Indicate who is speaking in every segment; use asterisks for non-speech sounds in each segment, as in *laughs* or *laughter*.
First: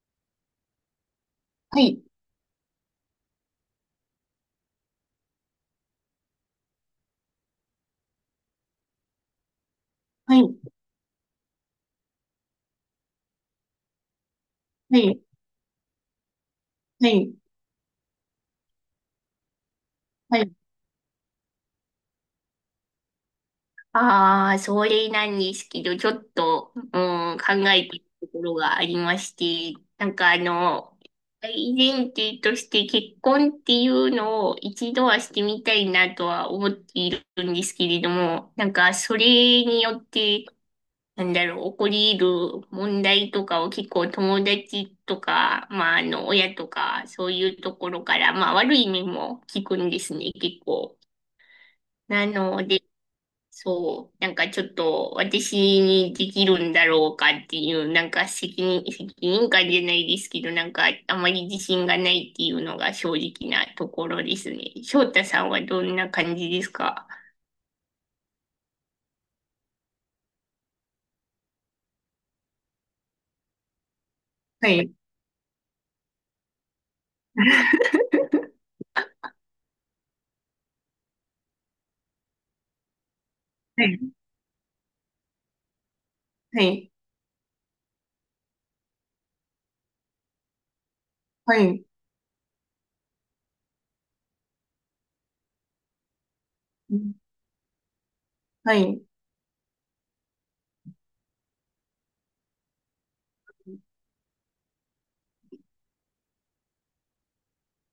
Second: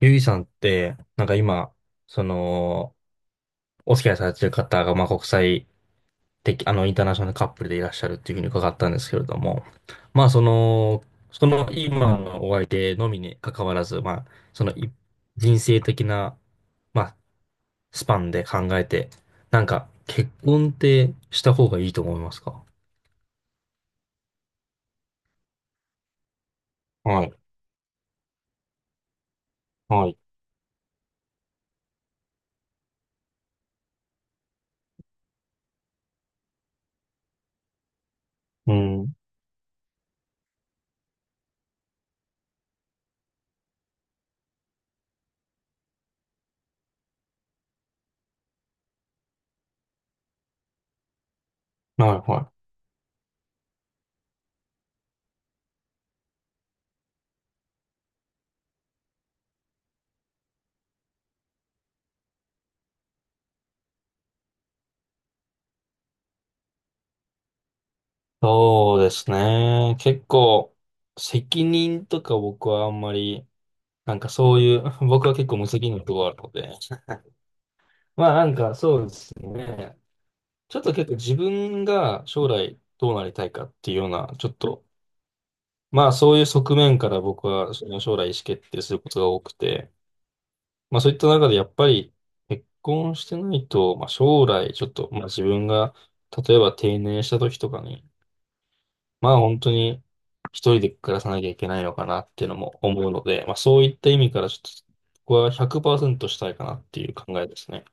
Speaker 1: ゆいさんって、なんか今、
Speaker 2: はい、
Speaker 1: その、お付き合いされてる方が、まあ、国際的、インターナショナルカップルでいらっしゃるっていうふうに伺ったんですけれども、まあ、
Speaker 2: は
Speaker 1: そ
Speaker 2: い、
Speaker 1: の、その今のお相手のみに関わらず、まあ、そのい
Speaker 2: はい、
Speaker 1: 人生的な、ま
Speaker 2: は
Speaker 1: あ、
Speaker 2: い、
Speaker 1: スパンで考えて、なんか、結
Speaker 2: はい。
Speaker 1: 婚ってした方がいいと思いますか？
Speaker 2: ああ、それなんですけど、ちょっと、うん、
Speaker 1: はい、
Speaker 2: 考えているところがありまして、
Speaker 1: は
Speaker 2: なん
Speaker 1: い、
Speaker 2: か大前提として結婚っていうのを一度はしてみたいなとは思っているんですけれども、な
Speaker 1: う
Speaker 2: んか
Speaker 1: ん、
Speaker 2: それによって、なんだろう、起こり得る問題とかを結構友達とか、まあ親とか、そういうところから、まあ悪い面も聞くんですね、結構。
Speaker 1: は
Speaker 2: な
Speaker 1: い、は
Speaker 2: の
Speaker 1: い。
Speaker 2: で、そう、なんかちょっと私にできるんだろうかっていう、なんか責任感じゃないですけど、なんかあまり自信がないっていうのが正直なところですね。翔太さんはどんな感じですか？
Speaker 1: そうですね。結構、責任とか僕はあんまり、なんかそう
Speaker 2: は
Speaker 1: いう、
Speaker 2: い、
Speaker 1: *laughs* 僕は結構無責任なところがあるので、まあなんかそうですね。ちょっと結構自分が将来どうなりたいかっ
Speaker 2: は
Speaker 1: ていう
Speaker 2: い、
Speaker 1: ような、ちょっと、まあそういう
Speaker 2: は
Speaker 1: 側
Speaker 2: い、
Speaker 1: 面から僕はその将来意思決定することが多くて、まあそういった中で
Speaker 2: は
Speaker 1: やっ
Speaker 2: い、
Speaker 1: ぱり結婚してないと、まあ将来ちょっと、まあ自分が例えば定年した時とかに、
Speaker 2: はい。
Speaker 1: まあ本当に一人で暮らさなきゃいけないのかなっていうのも思うので、まあそういった意味からちょっと、ここは100%したいかなっていう考えですね。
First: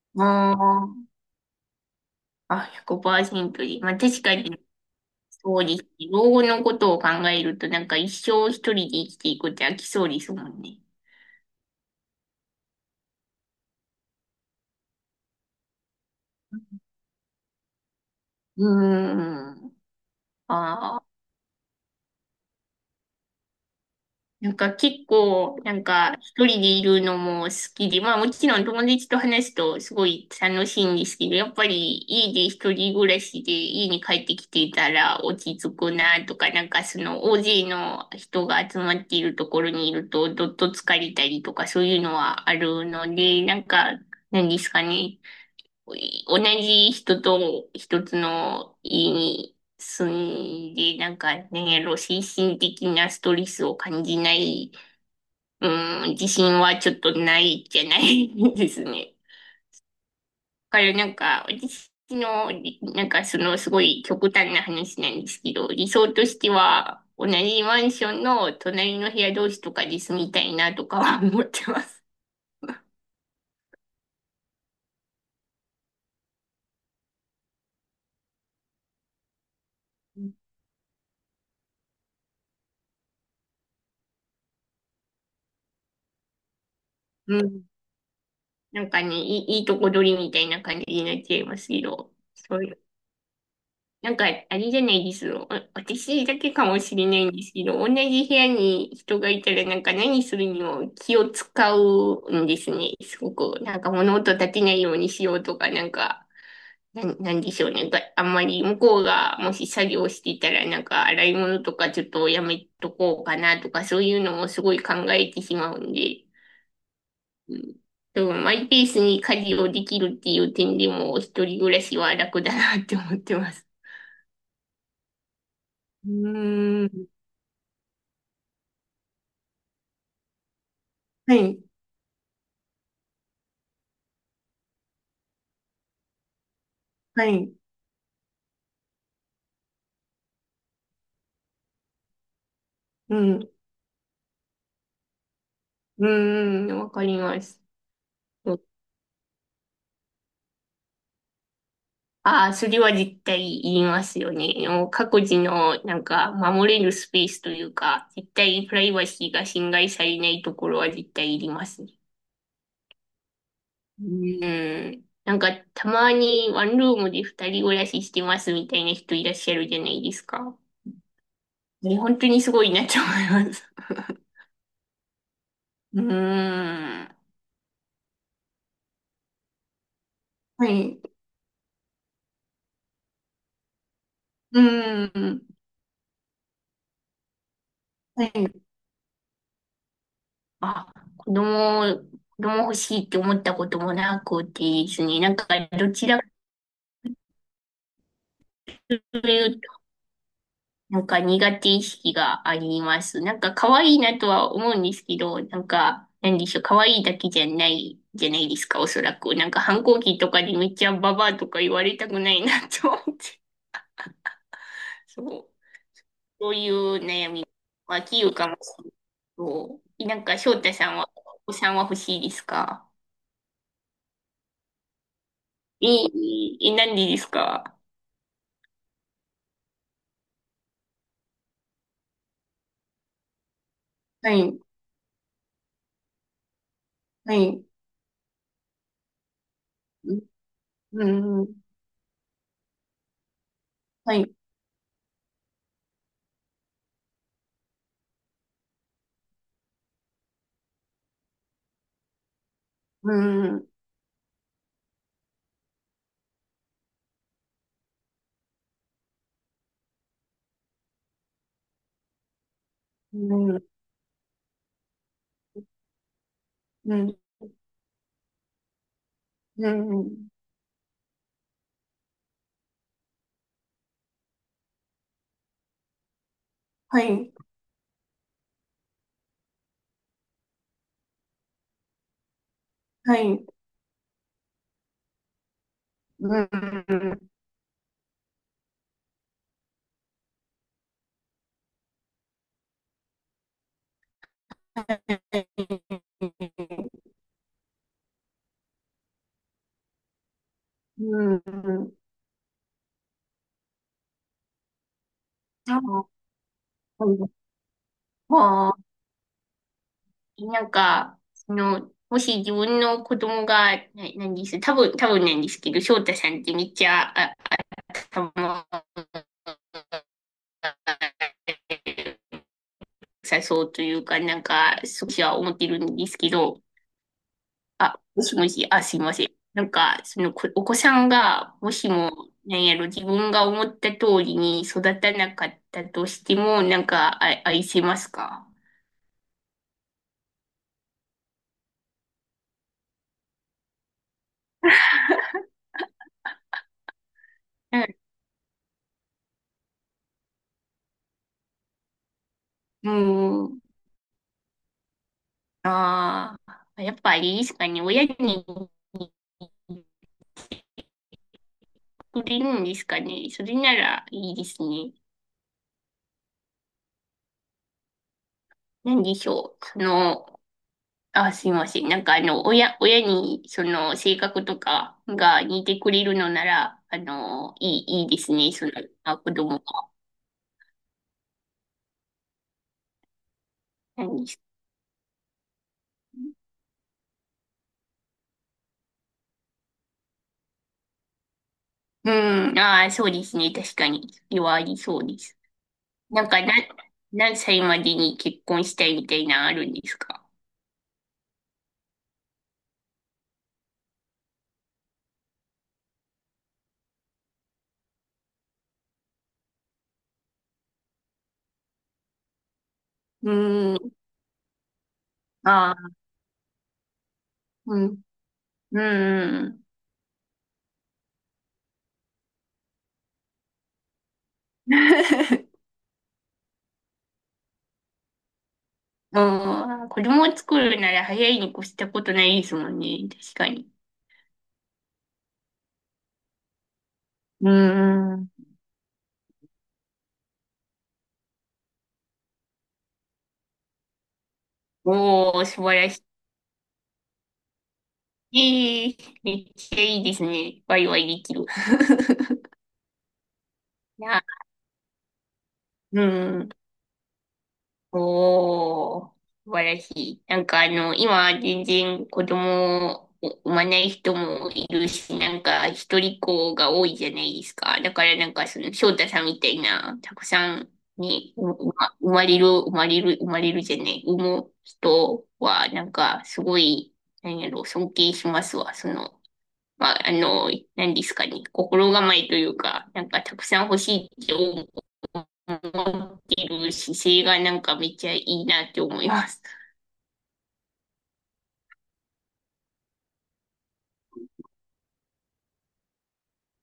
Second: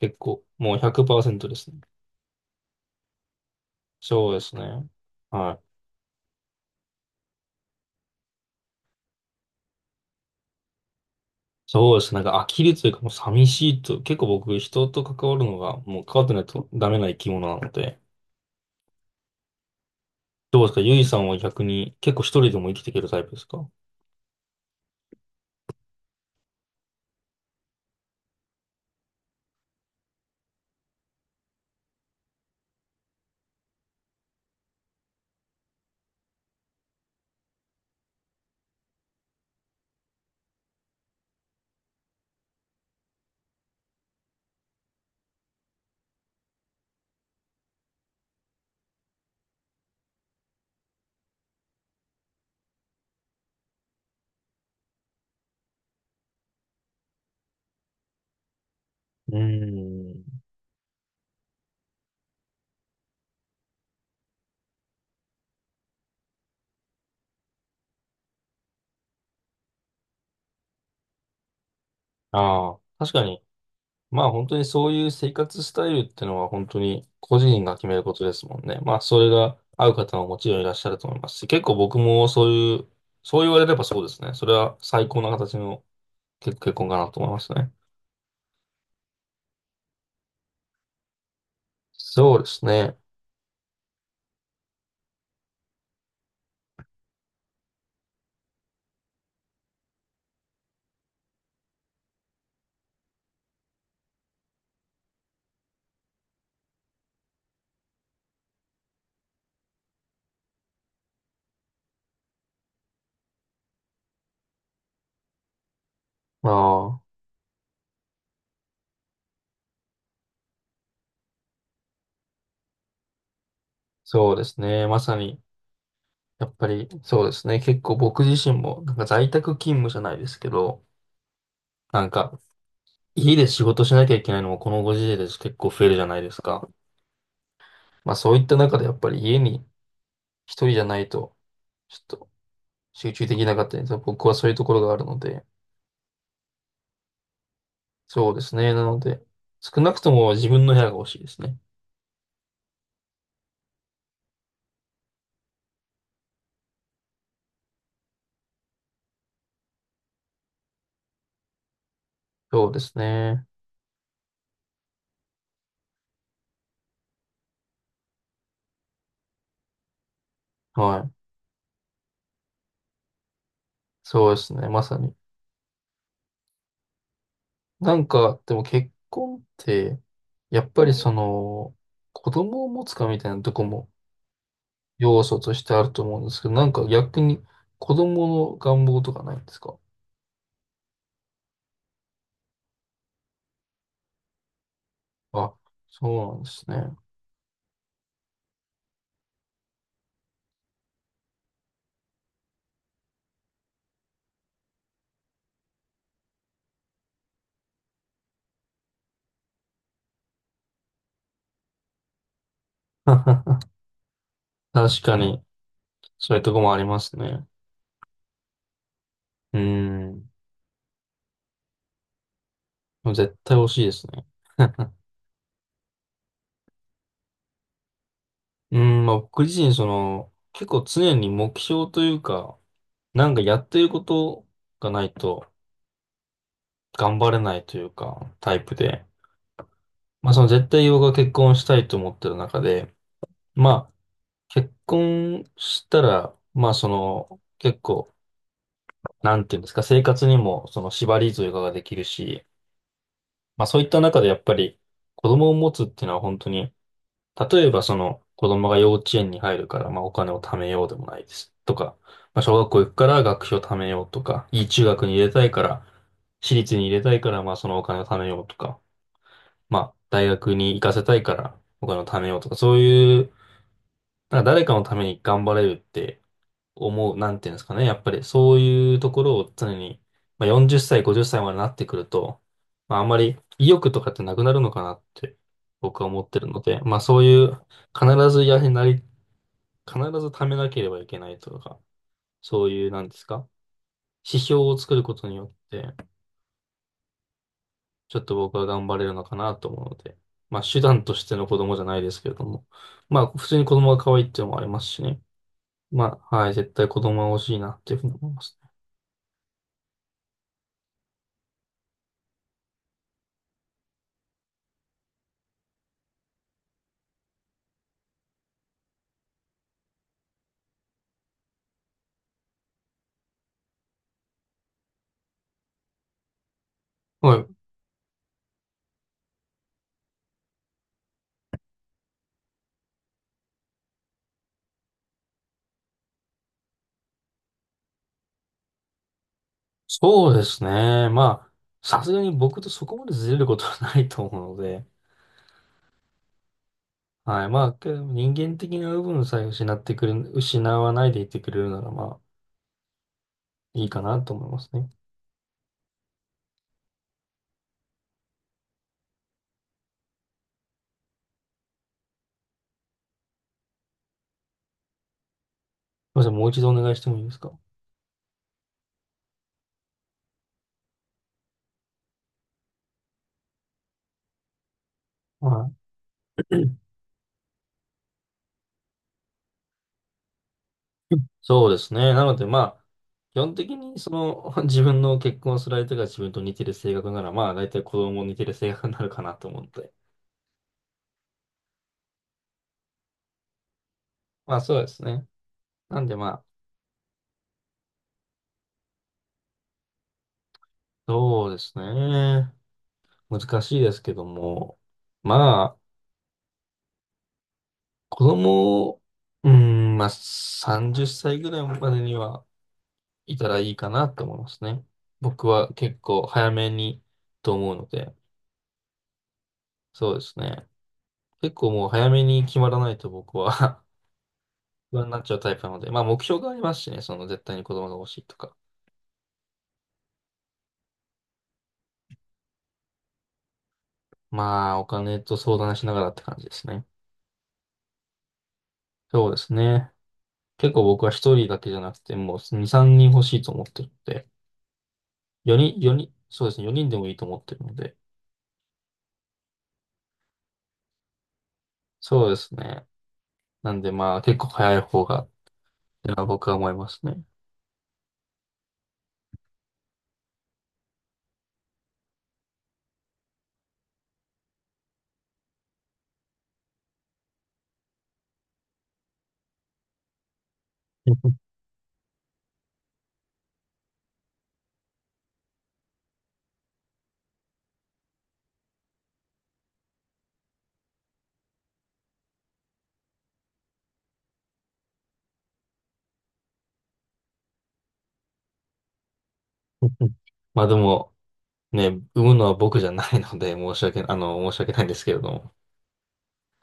Speaker 1: 結
Speaker 2: あ
Speaker 1: 構、もう100%ですね。
Speaker 2: あ、あ、100%で。まあ確
Speaker 1: そう
Speaker 2: か
Speaker 1: です
Speaker 2: に、
Speaker 1: ね。は
Speaker 2: そ
Speaker 1: い。
Speaker 2: うです。老後のことを考えると、なんか一生一人で生きていくって飽きそうですもんね。
Speaker 1: そうですね。なんか呆るというかもう寂しいと、結構僕人と関わるのがもう関わってないとダメな生き物なので、
Speaker 2: うーん。
Speaker 1: どうですかゆ
Speaker 2: あ。
Speaker 1: いさんは逆に結構一人でも生きていけるタイプですか？
Speaker 2: なんか結構、なんか一人でいるのも好きで、まあもちろん友達と話すとすごい楽しいんですけど、やっぱり家で一人暮らしで家に帰ってきてたら落ち着くなとか、なんかその大勢の人が集まっているところにいるとどっと疲れたりとかそういうのはあるので、なんか何ですかね、同じ人と一つの家に住んで、なんか、ね、やろ、精神的なストレスを感じないうーん、自信はちょっとないじゃないですね。
Speaker 1: ーん。
Speaker 2: *laughs* だからなんか、私の、なんかそのすごい極端な話なんですけど、理想としては、同じマンションの隣の部屋同士とかで住みたいなとかは思ってます。
Speaker 1: ああ、確かに。まあ本当にそういう生活スタイルってのは本当に個人が決めることですもんね。まあそれが合う方ももちろんいらっしゃると思いますし、結構僕もそういう、そう言われればそうですね。それは最高な形の結婚かなと思い
Speaker 2: う
Speaker 1: ます
Speaker 2: ん。
Speaker 1: ね。
Speaker 2: なんかね、*laughs* いいとこ取りみたいな感じになっちゃいますけど、
Speaker 1: そうで
Speaker 2: そう
Speaker 1: すね。
Speaker 2: なんか、あれじゃないですよ。あ私だけかもしれないんですけど、同じ部屋に人がいたら、なんか何するにも気を使うんですね。すごく。なんか物音立てないようにしようとか、なんか、なんでしょうね。があんまり向こうがもし作業していたら、なんか洗い物とかちょっとやめとこうかなとか、そういうのもすごい考えてしまうんで。
Speaker 1: まあ、
Speaker 2: うんでもマイペースに家事をできるっていう点でも、一人暮らしは楽だなって思ってます。
Speaker 1: そうですね。まさに、
Speaker 2: う
Speaker 1: やっぱ
Speaker 2: ー
Speaker 1: り
Speaker 2: ん。
Speaker 1: そうですね。結構僕自身もなんか在宅勤務じゃないですけど、
Speaker 2: はい、
Speaker 1: なんか家で仕事しなきゃいけないのもこのご時世です結構増えるじゃないですか。
Speaker 2: はい、
Speaker 1: まあそういった中でやっぱり家に一人じゃないと、ちょっと集
Speaker 2: う
Speaker 1: 中
Speaker 2: ん、
Speaker 1: でき
Speaker 2: う
Speaker 1: なかったりとか、僕はそういうところがあるので、
Speaker 2: ーん、うんわかります。
Speaker 1: そうですね。なので、少なくとも自分の部屋が欲しいですね。
Speaker 2: ああそれは絶対言いますよね。もう各自の、なんか、守れるスペースというか、絶対プライバシーが侵害されないところは絶対いりますね。
Speaker 1: そうですね。
Speaker 2: うん。なんか、たまにワンルームで二人暮らししてますみたいな人いらっしゃるじゃないですか。
Speaker 1: はい。
Speaker 2: ね、本当にすごいなと思います。
Speaker 1: そうですね。まさに。
Speaker 2: うーん。
Speaker 1: なんか、でも結婚って、や
Speaker 2: は
Speaker 1: っぱり
Speaker 2: い。う
Speaker 1: その、子供を持つかみたいなとこも
Speaker 2: ー
Speaker 1: 要素と
Speaker 2: ん。
Speaker 1: してあると思うんですけど、なんか逆に子
Speaker 2: は
Speaker 1: 供
Speaker 2: い。
Speaker 1: の願望とかないんですか？
Speaker 2: あ、子供欲しいって思ったこともなくてですね、なんか
Speaker 1: あ、
Speaker 2: どちら
Speaker 1: そ
Speaker 2: か
Speaker 1: うなんですね。
Speaker 2: というと、なんか苦手意識があります。なんか可愛いなとは思うんですけど、なんか、なんでしょう、可愛いだけじゃないじゃないですか、おそらく。なんか反抗期とかでめっちゃババアとか言われたくないなと思って。
Speaker 1: *laughs* 確か
Speaker 2: そ
Speaker 1: に、
Speaker 2: う、
Speaker 1: そういう
Speaker 2: そ
Speaker 1: と
Speaker 2: う
Speaker 1: こ
Speaker 2: い
Speaker 1: もあり
Speaker 2: う
Speaker 1: ます
Speaker 2: 悩み。
Speaker 1: ね。
Speaker 2: まあ、器用かもしれない。
Speaker 1: う
Speaker 2: そう。なん
Speaker 1: ん。
Speaker 2: か翔太さんは、お子さんは欲しいですか？
Speaker 1: 絶対欲しいですね。*laughs*
Speaker 2: ええ、え、なんでですか？
Speaker 1: うん、まあ僕自身、結構常に目標というか、なんかやってるこ
Speaker 2: は
Speaker 1: と
Speaker 2: い。
Speaker 1: がないと頑張
Speaker 2: は
Speaker 1: れない
Speaker 2: い。
Speaker 1: というか、タイプで。まあそ
Speaker 2: う
Speaker 1: の絶対僕が結
Speaker 2: ん、うん、
Speaker 1: 婚したいと思ってる中で、まあ
Speaker 2: はい、
Speaker 1: 結婚したら、まあその、結構、なんていうんですか、生活にもその縛りというかができるし、
Speaker 2: うん、
Speaker 1: まあ
Speaker 2: う
Speaker 1: そういった中でやっぱり子供を持つっていうのは本当に例えばその子供が幼稚園に入るから、まあ、お金を貯めようでもないです。とか、まあ、小学校行くから学費を
Speaker 2: ん、
Speaker 1: 貯めようとか、いい中学に入れたいから、私立に入
Speaker 2: う
Speaker 1: れた
Speaker 2: ん、
Speaker 1: いから、まあ、そのお金を貯めようとか、
Speaker 2: う
Speaker 1: まあ、大
Speaker 2: ん、
Speaker 1: 学に行かせたいからお金を貯めようとか、そういう、なんか誰かのために頑張れるって
Speaker 2: は
Speaker 1: 思う、な
Speaker 2: い、
Speaker 1: んていうんですかね。やっぱりそういうところを常に、まあ、40歳、50歳までなってくると、まあ、あん
Speaker 2: は
Speaker 1: まり
Speaker 2: い、
Speaker 1: 意欲とかってなくなるのかなって僕は思
Speaker 2: う
Speaker 1: ってる
Speaker 2: ん、
Speaker 1: ので、まあ
Speaker 2: は
Speaker 1: そういう、必ずやはりなり、必ず貯めなければいけないとか、そういう、なんですか、指標を作ることによって、
Speaker 2: い、
Speaker 1: ちょっと僕は頑張れるのかなと思うので、まあ手段
Speaker 2: う
Speaker 1: としての子供じゃ
Speaker 2: ん、
Speaker 1: ないですけれども、まあ普通に子供が可愛いっていうのもありますしね。
Speaker 2: あ、
Speaker 1: まあ、はい、絶対子
Speaker 2: はい、
Speaker 1: 供は欲しいなっていうふうに思います。
Speaker 2: あ、なんか、その、もし自分の子供が、な、なんです、多分なんですけど、翔太さんってめっちゃ、あ、頭が良さそうというか、なんか、少しは思ってるんですけど、
Speaker 1: はい。
Speaker 2: あ、もしもし、あ、すいません。なんか、そのこ、お子さんが、もしも、なんやろ、自分が思った通りに育たなかったとしても、なんか、あ、愛せますか？
Speaker 1: そうですね。まあ、さすがに僕とそこまでずれることはないと思うので、はい。まあ、
Speaker 2: う
Speaker 1: け
Speaker 2: ん。
Speaker 1: ど人間的な部分さえ失ってくれ、失わないでいてくれるなら、まあ、
Speaker 2: うーん。
Speaker 1: いいかなと思いますね。す
Speaker 2: ああ、やっぱあれですかね。親にくれるんですかね。それならいいですね。
Speaker 1: みません、もう一度お願いしてもいいですか？
Speaker 2: なんでしょう。その、あ、すいません。なんか親に、その、性格とかが
Speaker 1: は
Speaker 2: 似てくれるのな
Speaker 1: い。
Speaker 2: ら、いいですね。その、あ、子供が。
Speaker 1: *clears throat* そうですね。なので、まあ、基本的に、
Speaker 2: 何です
Speaker 1: *laughs* 自分の結婚する相手が自分
Speaker 2: ね
Speaker 1: と似てる性格なら、まあ、大体子供も似てる性格になるかなと思って。
Speaker 2: うん、ああ、そうですね。確かに。それは
Speaker 1: まあ、
Speaker 2: あ
Speaker 1: そ
Speaker 2: り
Speaker 1: うで
Speaker 2: そ
Speaker 1: す
Speaker 2: うで
Speaker 1: ね。
Speaker 2: す。
Speaker 1: なんで、
Speaker 2: な
Speaker 1: ま
Speaker 2: んか、
Speaker 1: あ、
Speaker 2: 何歳までに結婚したいみたいなのあるんですか？
Speaker 1: そうですね。難しいですけども、まあ、子供を、まあ、30歳ぐらいまでには
Speaker 2: う
Speaker 1: いたらいいか
Speaker 2: ん、
Speaker 1: なと思いますね。僕
Speaker 2: あ
Speaker 1: は
Speaker 2: あ、
Speaker 1: 結構早めにと思う
Speaker 2: う
Speaker 1: の
Speaker 2: ん、
Speaker 1: で、
Speaker 2: うん、うん。
Speaker 1: そうですね。結構もう早めに決まらないと僕は *laughs* 不安になっちゃうタイプな
Speaker 2: *laughs*
Speaker 1: ので、まあ目標がありますしね、その絶対に子供が欲しいとか。
Speaker 2: うん、子供を作るなら早いに越したことないですもんね。確かに。
Speaker 1: まあお金と相談しながらって感じですね。
Speaker 2: うん。
Speaker 1: そうですね。結構僕は一人だけじゃなくて、もう2、3人欲しいと思ってるので、
Speaker 2: おー、素
Speaker 1: 4
Speaker 2: 晴
Speaker 1: 人、
Speaker 2: らしい。
Speaker 1: 4人、そうですね、4人でもいいと思ってるので、
Speaker 2: ええめっちゃいいですね。ワイワイできる。
Speaker 1: そうで
Speaker 2: *laughs*
Speaker 1: すね。なんで
Speaker 2: い
Speaker 1: まあ
Speaker 2: や、
Speaker 1: 結構早い方が、っ
Speaker 2: う
Speaker 1: てのは
Speaker 2: ん。
Speaker 1: 僕は思いますね。
Speaker 2: おー、素晴らしい。なんか今全然子供を産まない人もいるし、なんか一人っ子が多いじゃないですか。だからなんかその翔太さんみたいな、たくさんね、ううま生まれる、生まれる、生まれるじゃない、産む人はなんかすごい、なんやろ、尊敬しますわ、その。まあ、何ですかね、心構えというか、なんかたくさん欲しいって思ってる姿勢がなんかめっちゃいいなって思います。
Speaker 1: *laughs* まあでも、ね、産むのは僕じゃないので、申し訳ないんですけれども。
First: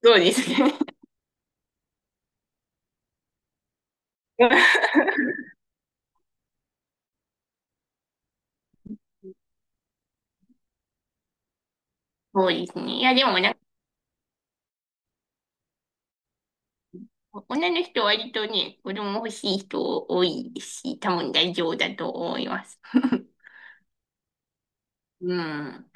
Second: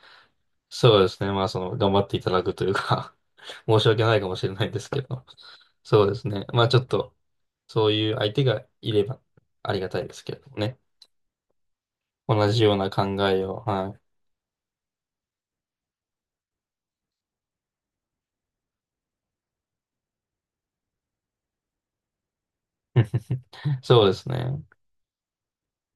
Speaker 2: そうですね。
Speaker 1: そうですね。まあその、頑張っていただくというか *laughs* 申し訳ないかもしれないですけど。
Speaker 2: *laughs*
Speaker 1: そうですね。まあちょっと、そういう相手がいればありがたいですけれどもね。
Speaker 2: そ
Speaker 1: 同
Speaker 2: う
Speaker 1: じ
Speaker 2: で
Speaker 1: よう
Speaker 2: す
Speaker 1: な
Speaker 2: ね。
Speaker 1: 考
Speaker 2: いや、でも
Speaker 1: え
Speaker 2: なんか、
Speaker 1: を、はい。
Speaker 2: 女の人は割とね、子供欲しい人多いですし、多分大丈夫だと思います。*laughs*
Speaker 1: *laughs* そうですね。
Speaker 2: うん。